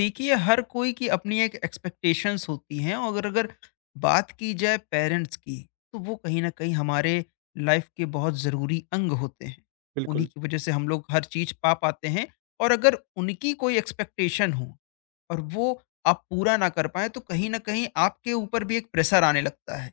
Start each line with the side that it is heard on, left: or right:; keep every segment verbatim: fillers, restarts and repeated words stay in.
left: देखिए हर कोई की अपनी एक एक्सपेक्टेशंस होती हैं। और अगर अगर बात की जाए पेरेंट्स की, तो वो कहीं ना कहीं हमारे लाइफ के बहुत ज़रूरी अंग होते हैं। उन्हीं
right: बिल्कुल,
left: की वजह से हम लोग हर चीज़ पा पाते हैं। और अगर उनकी कोई एक्सपेक्टेशन हो और वो आप पूरा ना कर पाए, तो कहीं ना कहीं आपके ऊपर भी एक प्रेशर आने लगता है।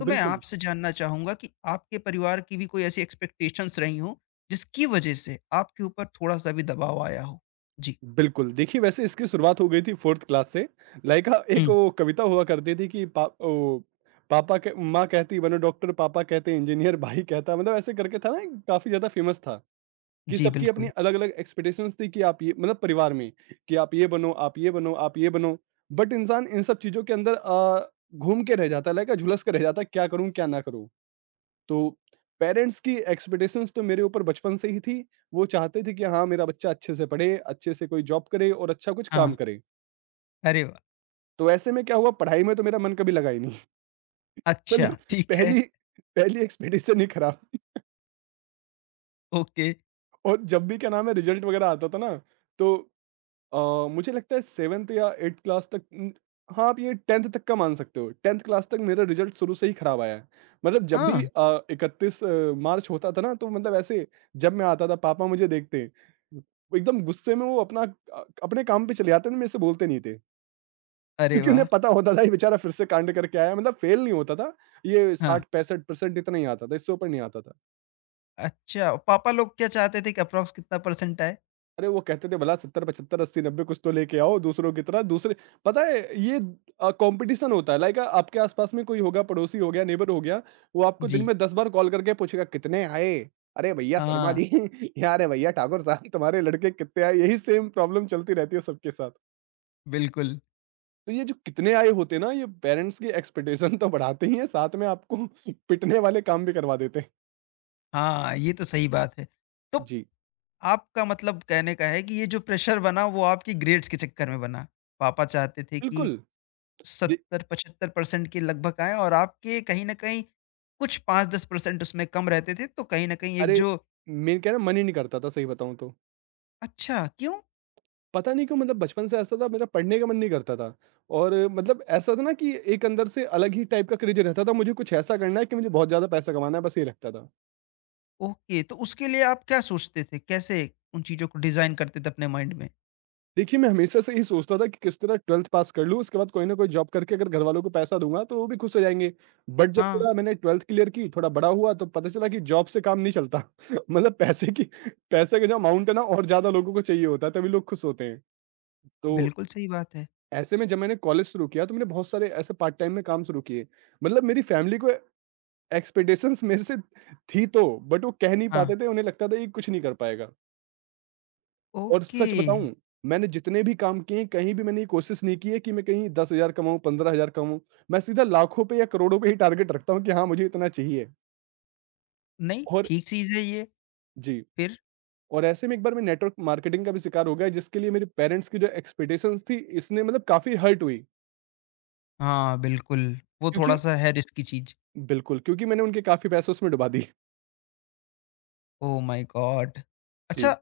left: तो मैं
right: बिल्कुल,
left: आपसे जानना चाहूँगा कि आपके परिवार की भी कोई ऐसी एक्सपेक्टेशंस रही हो, जिसकी वजह से आपके ऊपर थोड़ा सा भी दबाव आया हो। जी।
right: बिल्कुल। देखिए वैसे इसकी शुरुआत हो गई थी चौथी क्लास से। लाइक अ, एक
left: हम्म।
right: वो कविता हुआ करती थी कि पा ओ पापा क माँ कहती बनो डॉक्टर, पापा कहते इंजीनियर, भाई कहता मतलब ऐसे करके था ना काफ़ी ज़्यादा फेमस था कि
left: जी,
right: सबकी अपनी
left: बिल्कुल।
right: अलग-अलग एक्सपेक्टेशंस थी कि आप ये मतलब परिवार में कि आप ये बनो, आप ये बनो, आप ये बनो। बट इंसान इन सब चीज़ों के अंदर अ, घूम के रह जाता है, लाइक अ, झुलस के रह जाता है क्या करूँ, क्या ना करूँ? तो पेरेंट्स की एक्सपेक्टेशंस तो मेरे ऊपर बचपन से ही थी। वो चाहते थे कि हाँ, मेरा बच्चा अच्छे से पढ़े, अच्छे से कोई जॉब करे और अच्छा कुछ
left: हाँ।
right: काम करे।
left: अरे वाह!
right: तो ऐसे में क्या हुआ पढ़ाई में तो मेरा मन कभी लगा ही नहीं।
left: अच्छा,
right: मतलब
left: ठीक है।
right: पहली पहली एक्सपेक्टेशन ही खराब।
left: ओके।
right: और जब भी क्या नाम है रिजल्ट वगैरह आता था ना, तो अ, मुझे लगता है सातवीं या आठवीं क्लास तक उम, हाँ, आप ये दसवीं तक का मान सकते हो। दसवीं क्लास तक मेरा रिज़ल्ट शुरू से ही खराब आया है। मतलब जब
left: हाँ।
right: भी अ, इकतीस मार्च होता था ना, तो मतलब ऐसे जब मैं आता था, पापा मुझे देखते, वो एकदम गुस्से में वो अपना अ, अपने काम पे चले जाते थे, मेरे से बोलते नहीं थे।
left: अरे
right: क्योंकि
left: वाह!
right: उन्हें पता होता था, ये बेचारा फिर से कांड करके आया है। मतलब फेल नहीं होता था, ये
left: हाँ।
right: साठ पैंसठ परसेंट इतना ही आता था, इससे ऊपर नहीं आता था।
left: अच्छा, पापा लोग क्या चाहते थे कि अप्रॉक्स कितना परसेंट आए?
right: अरे वो कहते थे भला सत्तर, पचहत्तर, अस्सी, नब्बे कुछ तो लेके आओ दूसरों की तरह। दूसरे पता है ये अ, कंपटीशन होता है लाइक आपके आसपास में कोई होगा, पड़ोसी हो गया, नेबर हो गया, वो आपको दिन
left: जी।
right: में दस बार कॉल करके पूछेगा कितने आए। अरे भैया शर्मा
left: हाँ,
right: जी या अरे भैया ठाकुर साहब तुम्हारे लड़के कितने आए, यही सेम प्रॉब्लम चलती रहती है सबके साथ।
left: बिल्कुल।
right: तो ये जो कितने आए होते हैं ना, ये पेरेंट्स की एक्सपेक्टेशन तो बढ़ाते ही है, साथ में आपको पिटने वाले काम भी करवा देते हैं।
left: हाँ, ये तो सही बात है। तो
right: जी
left: आपका मतलब कहने का है कि ये जो प्रेशर बना, वो आपकी ग्रेड्स के चक्कर में बना। पापा चाहते थे कि
right: बिल्कुल। जी,
left: सत्तर पचहत्तर परसेंट के लगभग आएँ और आपके कहीं न कहीं कुछ पाँच दस परसेंट उसमें कम रहते थे, तो कहीं न कहीं एक
right: अरे
left: जो।
right: मेरे क्या ना मन ही नहीं करता था सही बताऊं तो।
left: अच्छा, क्यों?
right: पता नहीं क्यों, मतलब बचपन से ऐसा था मेरा पढ़ने का मन नहीं करता था। और मतलब ऐसा था ना कि एक अंदर से अलग ही टाइप का क्रेज रहता था, मुझे कुछ ऐसा करना है कि मुझे बहुत ज़्यादा पैसा कमाना है, बस ये रखता था।
left: ओके, तो उसके लिए आप क्या सोचते थे? कैसे उन चीज़ों को डिज़ाइन करते थे अपने माइंड में?
right: देखिए मैं हमेशा से ही सोचता था कि किस तरह बारहवीं पास कर लूँ, उसके बाद कोई ना कोई जॉब करके अगर घर वालों को पैसा दूँगा तो वो भी खुश हो जाएँगे। बट जब
left: हाँ,
right: थोड़ा मैंने बारहवीं क्लियर की, थोड़ा बड़ा हुआ, तो पता चला कि जॉब से काम नहीं चलता। मतलब पैसे की पैसे का जो अमाउंट है ना, और ज़्यादा लोगों को चाहिए होता है तभी लोग खुश होते हैं। तो
left: बिल्कुल सही बात है।
right: ऐसे में जब मैंने कॉलेज शुरू किया तो मैंने बहुत सारे ऐसे पार्ट टाइम में काम शुरू किए। मतलब मेरी फैमिली को एक्सपेक्टेशंस मेरे से थी तो, बट वो कह नहीं
left: हाँ,
right: पाते थे, उन्हें लगता था ये कुछ नहीं कर पाएगा। और
left: ओके।
right: सच बताऊँ, मैंने जितने भी काम किए हैं, कहीं भी मैंने ये कोशिश नहीं की है कि मैं कहीं दस हज़ार कमाऊँ, पंद्रह हज़ार कमाऊँ। मैं सीधा लाखों पे या करोड़ों पे ही टारगेट रखता हूँ कि हाँ, मुझे इतना चाहिए।
left: नहीं,
right: और
left: ठीक चीज़ है ये।
right: जी,
left: फिर?
right: और ऐसे में एक बार मैं नेटवर्क मार्केटिंग का भी शिकार हो गया, जिसके लिए मेरे पेरेंट्स की जो एक्सपेक्टेशंस थी, इसने मतलब काफ़ी हर्ट हुई।
left: हाँ, बिल्कुल। वो
right: क्योंकि
left: थोड़ा-सा है रिस्की चीज़।
right: बिल्कुल, क्योंकि मैंने उनके काफ़ी पैसे उसमें डुबा दिए।
left: Oh my God!
right: जी,
left: अच्छा,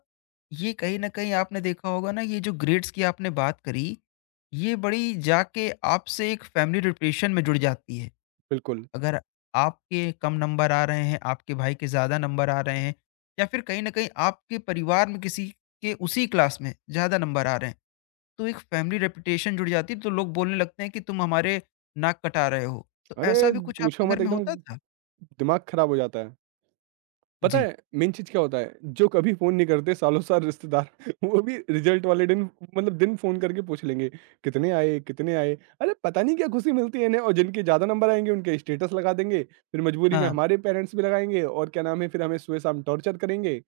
left: ये कहीं न कहीं आपने देखा होगा ना, ये जो ग्रेड्स की आपने बात करी, ये बड़ी जाके आपसे एक फैमिली डिप्रेशन में जुड़ जाती है।
right: बिल्कुल।
left: अगर आपके कम नंबर आ रहे हैं, आपके भाई के ज़्यादा नंबर आ रहे हैं, या फिर कहीं न कहीं आपके परिवार में किसी के उसी क्लास में ज़्यादा नंबर आ रहे हैं, तो एक फैमिली रेपुटेशन जुड़ जाती है। तो लोग बोलने लगते हैं कि तुम हमारे नाक कटा रहे हो। तो ऐसा
right: अरे!
left: भी कुछ
right: पूछो
left: आपके घर
right: मत,
left: में
right: एकदम
left: होता था?
right: दिमाग खराब हो जाता है। पता
left: जी।
right: है मेन चीज़ क्या होता है? जो कभी फ़ोन नहीं करते सालों-साल रिश्तेदार वो भी रिज़ल्ट वाले दिन मतलब दिन फ़ोन करके पूछ लेंगे, कितने आए, कितने आए? अरे पता नहीं क्या खुशी मिलती है इन्हें, और जिनके ज़्यादा नंबर आएँगे उनके स्टेटस लगा देंगे, फिर मजबूरी में
left: हाँ,
right: हमारे पेरेंट्स भी लगाएँगे और क्या नाम है फिर हमें सुबह-शाम टॉर्चर करेंगे।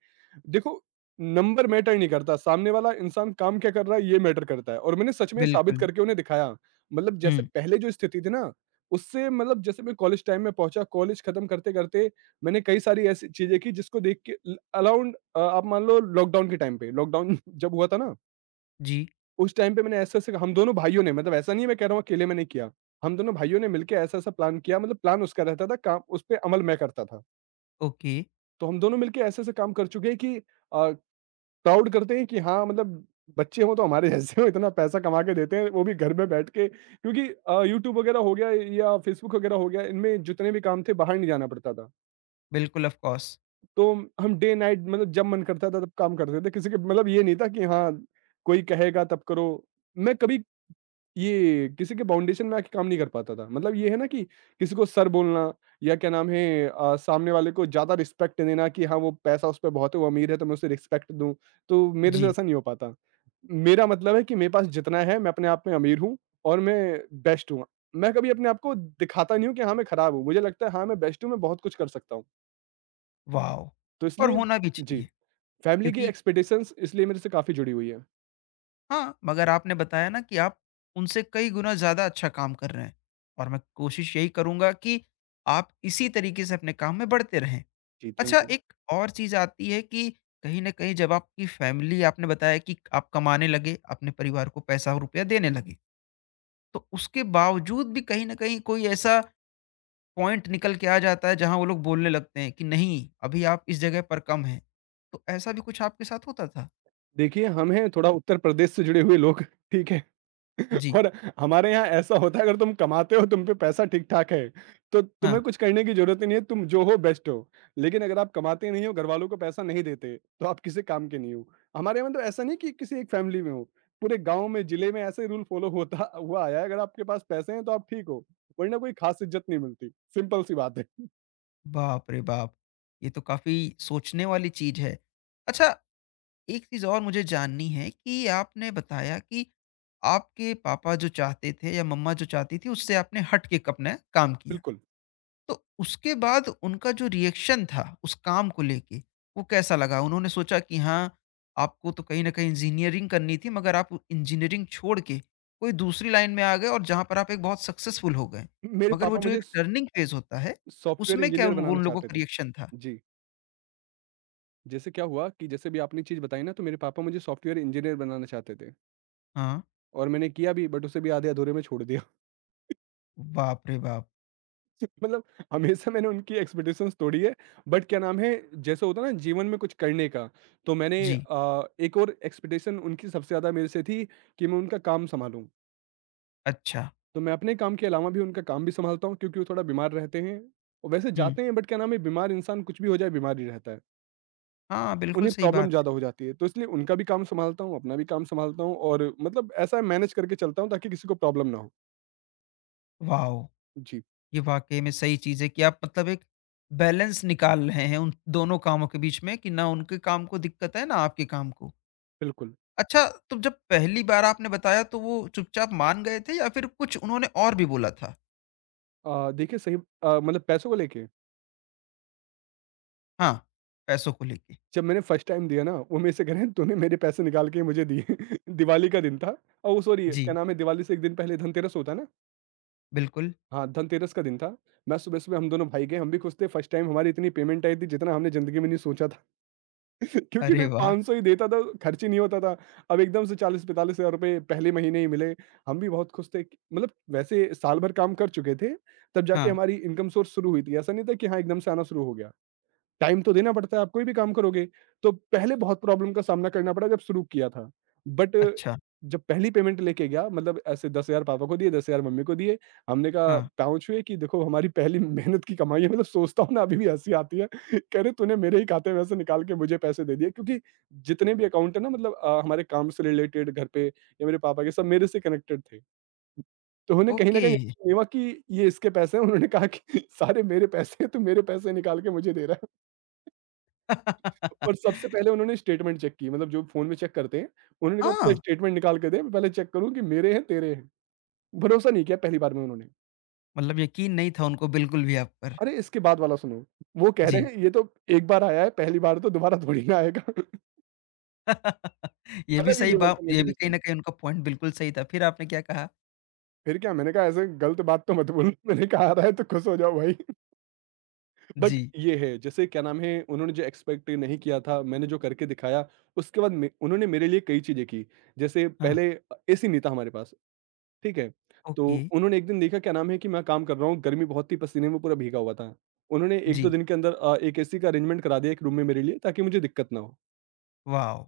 right: देखो नंबर मैटर नहीं करता, सामने वाला इंसान काम क्या कर रहा है ये मैटर करता है, और मैंने सच में साबित
left: बिल्कुल।
right: करके उन्हें दिखाया। मतलब जैसे
left: हुँ।
right: पहले जो स्थिति थी ना, उससे मतलब जैसे मैं कॉलेज टाइम में पहुँचा, कॉलेज खत्म करते-करते मैंने कई सारी ऐसी चीज़ें की जिसको देख के ल अराउंड अ, आप मान लो लॉकडाउन के टाइम पे, लॉकडाउन जब हुआ था ना,
left: जी।
right: उस टाइम पे मैंने ऐसे-ऐसे, हम दोनों भाइयों ने, मतलब ऐसा नहीं है मैं कह रहा हूँ अकेले मैंने किया। हम दोनों भाइयों ने मिलके ऐसा-ऐसा प्लान किया, मतलब प्लान उसका रहता था, काम उस पे अमल मैं करता था।
left: ओके।
right: तो हम दोनों मिलके ऐसे-ऐसे काम कर चुके हैं कि अ, प्राउड करते हैं कि हाँ, मतलब बच्चे हों तो हमारे जैसे हों, इतना पैसा कमा के देते हैं, वो भी घर में बैठ के, क्योंकि अ, यूट्यूब वगैरह हो गया या फ़ेसबुक वगैरह हो गया, इनमें जितने भी काम थे बाहर नहीं जाना पड़ता था।
left: बिल्कुल ऑफ़ कोर्स।
right: तो हम डे नाइट, मतलब जब मन करता था तब काम करते थे। किसी के मतलब ये नहीं था कि हाँ, कोई कहेगा तब करो। मैं कभी ये किसी के फाउंडेशन में आके काम नहीं कर पाता था। मतलब ये है ना कि किसी को सर बोलना या क्या नाम है अ, सामने वाले को ज़्यादा रिस्पेक्ट देना कि हाँ, वो पैसा उस पे बहुत है, वो अमीर है तो मैं उसे रिस्पेक्ट दूँ। तो मेरे से
left: जी।
right: ऐसा नहीं हो पाता। मेरा मतलब है कि मेरे पास जितना है मैं अपने आप में अमीर हूँ और मैं बेस्ट हूँ। मैं कभी अपने आप को दिखाता नहीं हूँ कि हाँ, मैं खराब हूँ। मुझे लगता है हाँ, मैं बेस्ट हूँ, मैं बहुत कुछ कर सकता हूँ।
left: वॉव!
right: तो
left: और
right: इसलिए
left: होना भी
right: जी।
left: चाहिए।
right: फैमिली की
left: क्योंकि
right: एक्सपेक्टेशंस इसलिए मेरे से काफ़ी जुड़ी हुई है।
left: हाँ, मगर आपने बताया ना कि आप उनसे कई गुना ज़्यादा अच्छा काम कर रहे हैं, और मैं कोशिश यही करूँगा कि आप इसी तरीके से अपने काम में बढ़ते रहें।
right: जी,
left: अच्छा,
right: थैंक यू।
left: एक और चीज़ आती है कि कहीं न कहीं जब आपकी फ़ैमिली, आपने बताया कि आप कमाने लगे, अपने परिवार को पैसा और रुपया देने लगे, तो उसके बावजूद भी कहीं न कहीं कोई ऐसा पॉइंट निकल के आ जाता है, जहाँ वो लोग बोलने लगते हैं कि नहीं, अभी आप इस जगह पर कम हैं। तो ऐसा भी कुछ आपके साथ होता था?
right: देखिए, हम हैं थोड़ा उत्तर प्रदेश से जुड़े हुए लोग, ठीक है?
left: जी।
right: और हमारे यहाँ ऐसा होता है अगर तुम कमाते हो, तुम पे पैसा ठीक-ठाक है, तो
left: हाँ।
right: तुम्हें कुछ करने की ज़रूरत ही नहीं है, तुम जो हो बेस्ट हो। लेकिन अगर आप कमाते नहीं हो, घरवालों को पैसा नहीं देते, तो आप किसी काम के नहीं हो। हमारे यहाँ मतलब ऐसा नहीं कि किसी एक फैमिली में हो, पूरे गाँव में, जिले में ऐसे रूल फ़ॉलो होता हुआ आया है, अगर आपके पास पैसे हैं तो आप ठीक हो, वरना कोई ख़ास इज़्ज़त नहीं मिलती, सिंपल सी बात है।
left: बाप रे बाप! ये तो काफ़ी सोचने वाली चीज़ है। अच्छा, एक चीज़ और मुझे जाननी है कि आपने बताया कि आपके पापा जो चाहते थे या मम्मा जो चाहती थी, उससे आपने हट के अपना काम किया।
right: बिल्कुल।
left: तो उसके बाद उनका जो रिएक्शन था उस काम को लेके, वो कैसा लगा? उन्होंने सोचा कि हाँ, आपको तो कहीं न कहीं इंजीनियरिंग करनी थी, मगर आप इंजीनियरिंग छोड़ के कोई दूसरी लाइन में आ गए और जहाँ पर आप एक बहुत सक्सेसफुल हो गए।
right: मेरे
left: मगर वो
right: पापा
left: जो
right: मुझे
left: एक टर्निंग फेज़ होता है,
right: सॉफ्टवेयर
left: उसमें क्या
right: इंजीनियर
left: उन
right: बनाना
left: उन लोगों
right: चाहते
left: का
right: थे।
left: रिएक्शन था?
right: जी, जैसे क्या हुआ कि जैसे भी आपने चीज़ बताई ना, तो मेरे पापा मुझे सॉफ्टवेयर इंजीनियर बनाना चाहते थे,
left: हाँ।
right: और मैंने किया भी, बट उसे भी आधे अधूरे में छोड़ दिया।
left: बाप रे बाप!
right: मतलब हमेशा मैंने उनकी एक्सपेक्टेशंस तोड़ी है, बट क्या नाम है, जैसे होता है ना जीवन में कुछ करने का, तो मैंने
left: जी।
right: अ, एक और एक्सपेक्टेशन उनकी सबसे ज़्यादा मेरे से थी कि मैं उनका काम सँभालूँ।
left: अच्छा।
right: तो मैं अपने काम के अलावा भी उनका काम भी सँभालता हूँ क्योंकि वो थोड़ा बीमार रहते हैं। और वैसे
left: हुँ।
right: जाते हैं, बट क्या नाम है, बीमार इंसान कुछ भी हो जाए बीमार ही रहता है।
left: हाँ, बिल्कुल
right: उन्हें
left: सही
right: प्रॉब्लम
left: बात है।
right: ज़्यादा हो जाती है, तो इसलिए उनका भी काम सँभालता हूँ, अपना भी काम सँभालता हूँ, और मतलब ऐसा मैनेज करके चलता हूँ ताकि किसी को प्रॉब्लम ना हो।
left: वॉव!
right: जी,
left: ये वाक़ई में सही चीज़ है कि आप मतलब एक बैलेंस निकाल रहे हैं उन दोनों कामों के बीच में कि ना उनके काम को दिक्कत है ना आपके काम को।
right: बिल्कुल।
left: अच्छा, तो जब पहली बार आपने बताया, तो वो चुपचाप मान गए थे या फिर कुछ उन्होंने और भी बोला था?
right: अ, देखिए सही अ, मतलब पैसों को लेके
left: हाँ, पैसों को लेके?
right: जब मैंने फर्स्ट टाइम दिया ना, वो मेरे से कह रहे हैं तूने मेरे पैसे निकाल के मुझे दिए। दिवाली का दिन था। ओह सॉरी
left: जी,
right: क्या नाम है दिवाली से एक दिन पहले धनतेरस होता है ना?
left: बिल्कुल।
right: हाँ, धनतेरस का दिन था। मैं सुबह-सुबह हम दोनों भाई गए, हम भी खुश थे। फर्स्ट टाइम हमारी इतनी पेमेंट आई थी जितना हमने ज़िंदगी में नहीं सोचा था। क्योंकि
left: अरे
right: कोई
left: वाह!
right: पाँच सौ ही देता था, खर्च ही नहीं होता था। अब एकदम से चालीस पैंतालीस हज़ार रुपए पहले महीने ही मिले। हम भी बहुत खुश थे कि मतलब वैसे साल भर काम कर चुके थे, तब जाके
left: हाँ।
right: हमारी इनकम सोर्स शुरू हुई थी। ऐसा नहीं था कि हाँ, एकदम से आना शुरू हो गया। टाइम तो देना पड़ता है, आप कोई भी काम करोगे। तो पहले बहुत प्रॉब्लम का सामना करना पड़ा जब शुरू किया था। बट
left: अच्छा।
right: जब पहली पेमेंट लेके गया मतलब ऐसे दस हज़ार पापा को दिए, दस हज़ार मम्मी को दिए। हमने कहा
left: हाँ।
right: पाँव छुए कि देखो हमारी पहली मेहनत की कमाई है। मतलब सोचता हूँ ना अभी भी हँसी आती है। कह रहे तूने मेरे ही खाते में से निकाल के मुझे पैसे दे दिए क्योंकि जितने भी अकाउंट है ना मतलब अ, हमारे काम से रिलेटेड घर पे या मेरे पापा के सब मेरे से कनेक्टेड थे। तो उन्हें कहीं न
left: ओके।
right: कहीं ये हुआ कि ये इसके पैसे हैं। उन्होंने कहा कि सारे मेरे पैसे हैं, तू मेरे पैसे निकाल के मुझे दे रहा है। और सबसे पहले उन्होंने स्टेटमेंट चेक की मतलब जो फ़ोन में चेक करते हैं, उन्होंने कहा पूरा
left: हाँ,
right: स्टेटमेंट निकाल के दे मैं पहले चेक करूँ कि मेरे हैं तेरे हैं। भरोसा नहीं किया पहली बार में उन्होंने।
left: मतलब यकीन नहीं था उनको बिल्कुल भी आप पर।
right: अरे इसके बाद वाला सुनो, वो कह रहे
left: जी।
right: हैं ये तो एक बार आया है पहली बार तो दोबारा थोड़ी ना आएगा।
left: ये भी
right: अलग ही
left: सही बा,
right: लेवल का
left: ये भी कहीं न
right: मोटिवेशन।
left: कहीं उनका पॉइंट बिल्कुल सही था। फिर आपने क्या कहा?
right: फिर क्या मैंने कहा ऐसे गलत बात तो मत बोलो। मैंने कहा आ रहा है तो खुश हो जाओ भाई। बट
left: जी।
right: ये है जैसे क्या नाम है उन्होंने जो एक्सपेक्ट नहीं किया था मैंने जो करके दिखाया उसके बाद मे उन्होंने मेरे लिए कई चीज़ें की। जैसे
left: हाँ।
right: पहले अ, एसी नहीं था हमारे पास। ठीक है? तो
left: ओके।
right: उन्होंने एक दिन देखा क्या नाम है कि मैं काम कर रहा हूँ, गर्मी बहुत थी, पसीने में पूरा भीगा हुआ था। उन्होंने एक-दो
left: जी।
right: दिन के अंदर अ, एक एसी का अरेंजमेंट करा दिया एक रूम में मेरे लिए ताकि मुझे दिक्कत ना हो।
left: वाओ!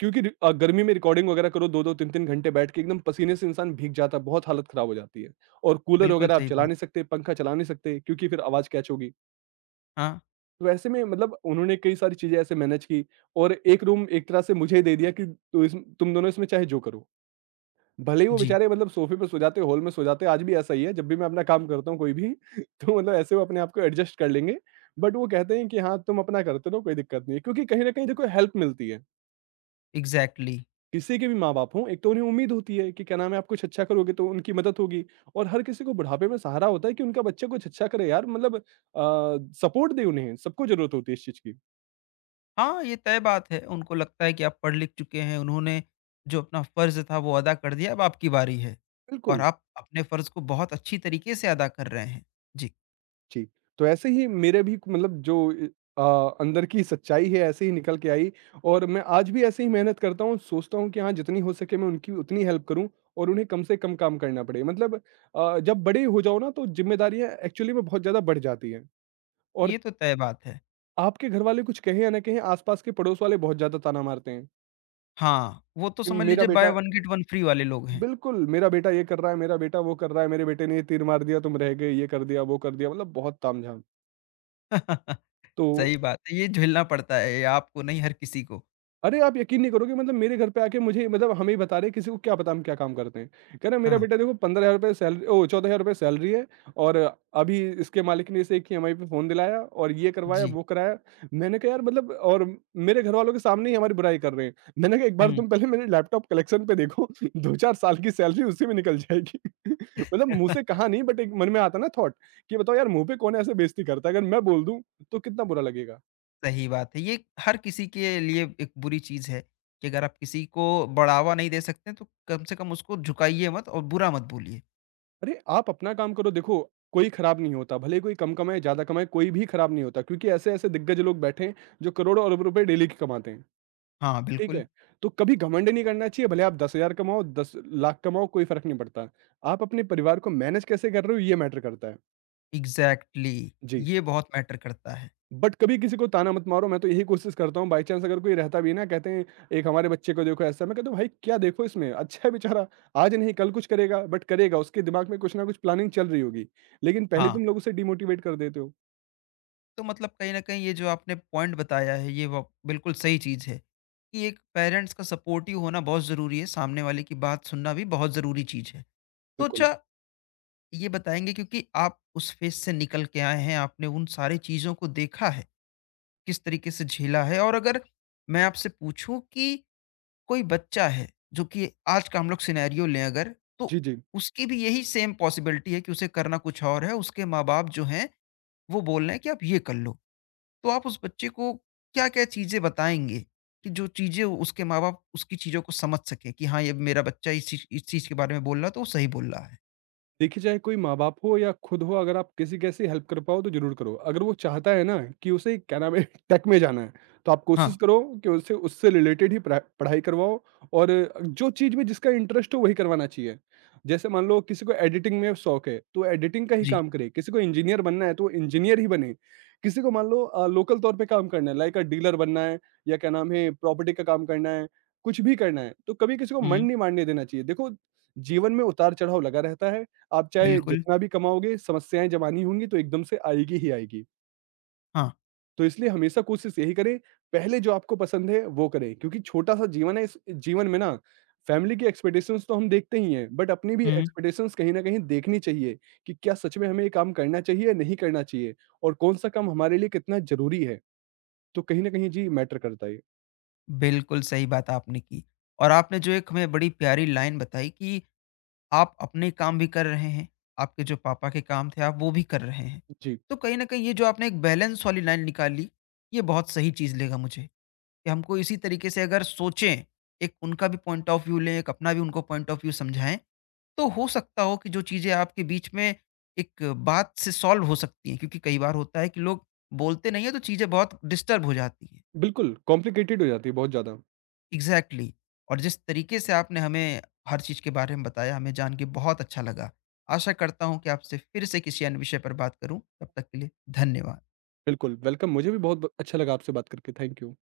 right: क्योंकि रि अ, गर्मी में रिकॉर्डिंग वगैरह करो दो-दो तीन-तीन घंटे बैठ के एकदम पसीने से इंसान भीग जाता है, बहुत हालत खराब हो जाती है। और कूलर
left: बिल्कुल
right: वगैरह आप
left: सही
right: चला
left: बात।
right: नहीं सकते, पंखा चला नहीं सकते क्योंकि फिर आवाज़ कैच होगी।
left: हाँ।
right: तो ऐसे में मतलब उन्होंने कई सारी चीज़ें ऐसे मैनेज की और एक रूम एक तरह से मुझे ही दे दिया कि तो इस तुम दोनों इसमें चाहे जो करो। भले ही वो
left: जी।
right: बेचारे मतलब सोफ़े पे सो जाते, हॉल में सो जाते, आज भी ऐसा ही है, जब भी मैं अपना काम करता हूँ कोई भी तो मतलब ऐसे वो अपने आप को एडजस्ट कर लेंगे। बट वो कहते हैं कि हाँ, तुम अपना करते रहो, कोई दिक्कत नहीं है, क्योंकि कहीं न कहीं देखो हेल्प मिलती है,
left: इग्ज़ैक्टली।
right: किसी के भी माँ-बाप हों, एक तो उन्हें उम्मीद होती है कि क्या नाम है, आप कुछ अच्छा करोगे तो उनकी मदद होगी और हर किसी को बुढ़ापे में सहारा होता है कि उनका बच्चा कुछ अच्छा करे यार मतलब अ, सपोर्ट दें उन्हें, सबको ज़रूरत होती है इस चीज़ की।
left: हाँ, ये तय बात है, उनको लगता है कि आप पढ़ लिख चुके हैं, उन्होंने जो अपना फ़र्ज़ था वो अदा कर दिया, अब आपकी बारी है। और
right: बिल्कुल।
left: आप अपने फ़र्ज़ को बहुत अच्छी तरीके से अदा कर रहे हैं। जी।
right: जी, तो ऐसे ही मेरे भी मतलब जो अ अ, अंदर की सच्चाई है ऐसे ही निकल के आई और मैं आज भी ऐसे ही मेहनत करता हूँ, सोचता हूँ कि हाँ, जितनी हो सके मैं उनकी उतनी हेल्प करूँ और उन्हें कम से कम काम करना पड़े। मतलब अ, जब बड़े हो जाओ ना तो ज़िम्मेदारियाँ एक्चुअली में बहुत ज़्यादा बढ़ जाती हैं और
left: ये तो तय बात है।
right: आपके घरवाले कुछ कहें या ना कहें, आस-पास के पड़ोस वाले बहुत ज़्यादा ताना मारते हैं
left: हाँ, वो तो
right: कि
left: समझ
right: मेरा
left: लीजिए बाय
right: बेटा
left: वन गेट वन फ्री वाले लोग हैं।
right: बिल्कुल, मेरा बेटा ये कर रहा है, मेरा बेटा वो कर रहा है, मेरे बेटे ने ये तीर मार दिया, तुम रह गए, ये कर दिया, वो कर दिया, मतलब बहुत तामझाम। तो
left: सही बात है, ये झेलना पड़ता है, ये आपको नहीं हर किसी को।
right: अरे! आप यकीन नहीं करोगे मतलब मेरे घर पे आके मुझे मतलब हमें ही बता रहे हैं, किसी को क्या पता हम क्या काम करते हैं। कह रहे हैं मेरा
left: हाँ।
right: बेटा देखो ₹पंद्रह हज़ार रुपए सैलरी ओह! ₹चौदह हज़ार रुपए सैलरी है और अभी इसके मालिक ने इसे एक ईएमआई पे फ़ोन दिलाया और ये करवाया,
left: जी।
right: वो कराया। मैंने कहा यार मतलब और मेरे घरवालों के सामने ही हमारी बुराई कर रहे हैं। मैंने कहा एक बार
left: हुँ।
right: तुम पहले मेरे लैपटॉप कलेक्शन पे देखो दो-चार साल की सैलरी उसी में निकल जाएगी। मतलब मुँह से कहा नहीं बट एक मन में आता ना थॉट कि बताओ यार मुँह पे कौन ऐसे बेइज़्ज़ती करता है? अगर मैं बोल दूँ तो कितना बुरा लगेगा।
left: सही बात है। ये हर किसी के लिए एक बुरी चीज़ है कि अगर आप किसी को बढ़ावा नहीं दे सकते हैं, तो कम से कम उसको झुकाइए मत और बुरा मत बोलिए।
right: अरे! आप अपना काम करो देखो, कोई खराब नहीं होता, भले कोई कम कमाए, ज़्यादा कमाए, कोई भी खराब नहीं होता क्योंकि ऐसे-ऐसे दिग्गज लोग बैठे हैं, जो करोड़ों अरब रुपए डेली के कमाते हैं,
left: हाँ,
right: ठीक
left: बिल्कुल।
right: है? तो कभी घमंड नहीं करना चाहिए, भले आप दस हज़ार कमाओ, दस लाख कमाओ, कोई फ़र्क नहीं पड़ता। आप अपने परिवार को मैनेज कैसे कर रहे हो, ये मैटर करता है।
left: एग्ज़ैक्टली,
right: जी।
left: ये बहुत मैटर करता है।
right: बट कभी किसी को ताना मत मारो, मैं तो यही कोशिश करता हूँ बाई चांस अगर कोई रहता भी है ना कहते हैं एक हमारे बच्चे को देखो ऐसा, मैं कहता हूँ भाई क्या देखो इसमें? अच्छा है बेचारा, आज नहीं कल कुछ करेगा बट करेगा, उसके दिमाग में कुछ ना कुछ प्लानिंग चल रही होगी। लेकिन पहले
left: हाँ,
right: तुम लोग उसे डिमोटिवेट कर देते हो।
left: तो मतलब कहीं न कहीं ये जो आपने पॉइंट बताया है, ये व बिल्कुल सही चीज़ है कि एक पेरेंट्स का सपोर्टिव होना बहुत ज़रूरी है, सामने वाले की बात सुनना भी बहुत ज़रूरी चीज़ है। तो अच्छा,
right: बिल्कुल।
left: ये बताएँगे क्योंकि आप उस फ़ेज़ से निकल के आए हैं, आपने उन सारी चीज़ों को देखा है। किस तरीके से झेला है और अगर मैं आपसे पूछूं कि कोई बच्चा है जो कि आज का हम लोग सिनेरियो लें अगर, तो
right: जी, जी।
left: उसकी भी यही सेम पॉसिबिलिटी है कि उसे करना कुछ और है, उसके माँ बाप जो हैं वो बोल रहे हैं कि आप ये कर लो, तो आप उस बच्चे को क्या क्या चीज़ें बताएंगे, कि जो चीज़ें उसके माँ बाप उसकी चीज़ों को समझ सके कि हाँ, ये मेरा बच्चा इस चीज इस चीज़ के बारे में बोल रहा है, तो वो सही बोल रहा है।
right: देखिए, चाहे कोई माँ-बाप हो या खुद हो, अगर आप किसी कैसे हेल्प कर पाओ तो ज़रूर करो। अगर वो चाहता है ना कि उसे क्या नाम है टेक में जाना है, तो आप कोशिश
left: हाँ।
right: करो कि उसे उससे रिलेटेड ही पढ़ा पढ़ाई करवाओ और जो चीज़ में जिसका इंटरेस्ट हो वही करवाना चाहिए। जैसे मान लो किसी को एडिटिंग में शौक है, तो एडिटिंग का ही
left: जी।
right: काम करे, किसी को इंजीनियर बनना है तो इंजीनियर ही बने, किसी को मान लो अ, लोकल तौर पे काम करना है लाइक अ डीलर बनना है या क्या नाम है प्रॉपर्टी का काम करना है, कुछ भी करना है, तो कभी किसी को मन
left: हम्म।
right: नहीं मारने देना चाहिए। देखो, जीवन में उतार-चढ़ाव लगा रहता है। आप चाहे
left: बिल्कुल।
right: जितना भी कमाओगे, समस्याएँ जब आनी होंगी तो एकदम से आएगी ही आएगी।
left: हाँ,
right: तो इसलिए हमेशा कोशिश यही करें, पहले जो आपको पसंद है वो करें क्योंकि छोटा-सा जीवन है, इस जीवन में ना फैमिली की एक्सपेक्टेशंस तो हम देखते ही हैं, बट अपनी भी एक्सपेक्टेशंस कहीं न कहीं देखनी चाहिए कि क्या सच में हमें ये काम करना चाहिए या नहीं करना चाहिए और कौन-सा काम हमारे लिए कितना ज़रूरी है। तो कहीं न कहीं जी मैटर करता है ये।
left: बिल्कुल सही बात आपने की। और आपने जो एक हमें बड़ी प्यारी लाइन बताई कि आप अपने काम भी कर रहे हैं, आपके जो पापा के काम थे आप वो भी कर रहे हैं।
right: जी,
left: तो कहीं न कहीं ये जो आपने एक बैलेंस वाली लाइन निकाली, ये बहुत सही चीज़ लगा मुझे कि हमको इसी तरीके से अगर सोचें, एक उनका भी पॉइंट ऑफ व्यू लें, एक अपना भी उनको पॉइंट ऑफ व्यू समझाएँ, तो हो सकता हो कि जो चीज़ें आपके बीच में एक बात से सॉल्व हो सकती हैं। क्योंकि कई बार होता है कि लोग बोलते नहीं हैं, तो चीज़ें बहुत डिस्टर्ब हो जाती हैं।
right: बिल्कुल कॉम्प्लिकेटेड हो जाती है बहुत ज़्यादा।
left: Exactly exactly। और जिस तरीके से आपने हमें हर चीज़ के बारे में बताया, हमें जान के बहुत अच्छा लगा। आशा करता हूँ कि आपसे फिर से किसी अन्य विषय पर बात करूँ। तब तक के लिए धन्यवाद।
right: बिल्कुल, वेलकम मुझे भी बहुत ब अच्छा लगा आपसे बात करके। Thank you.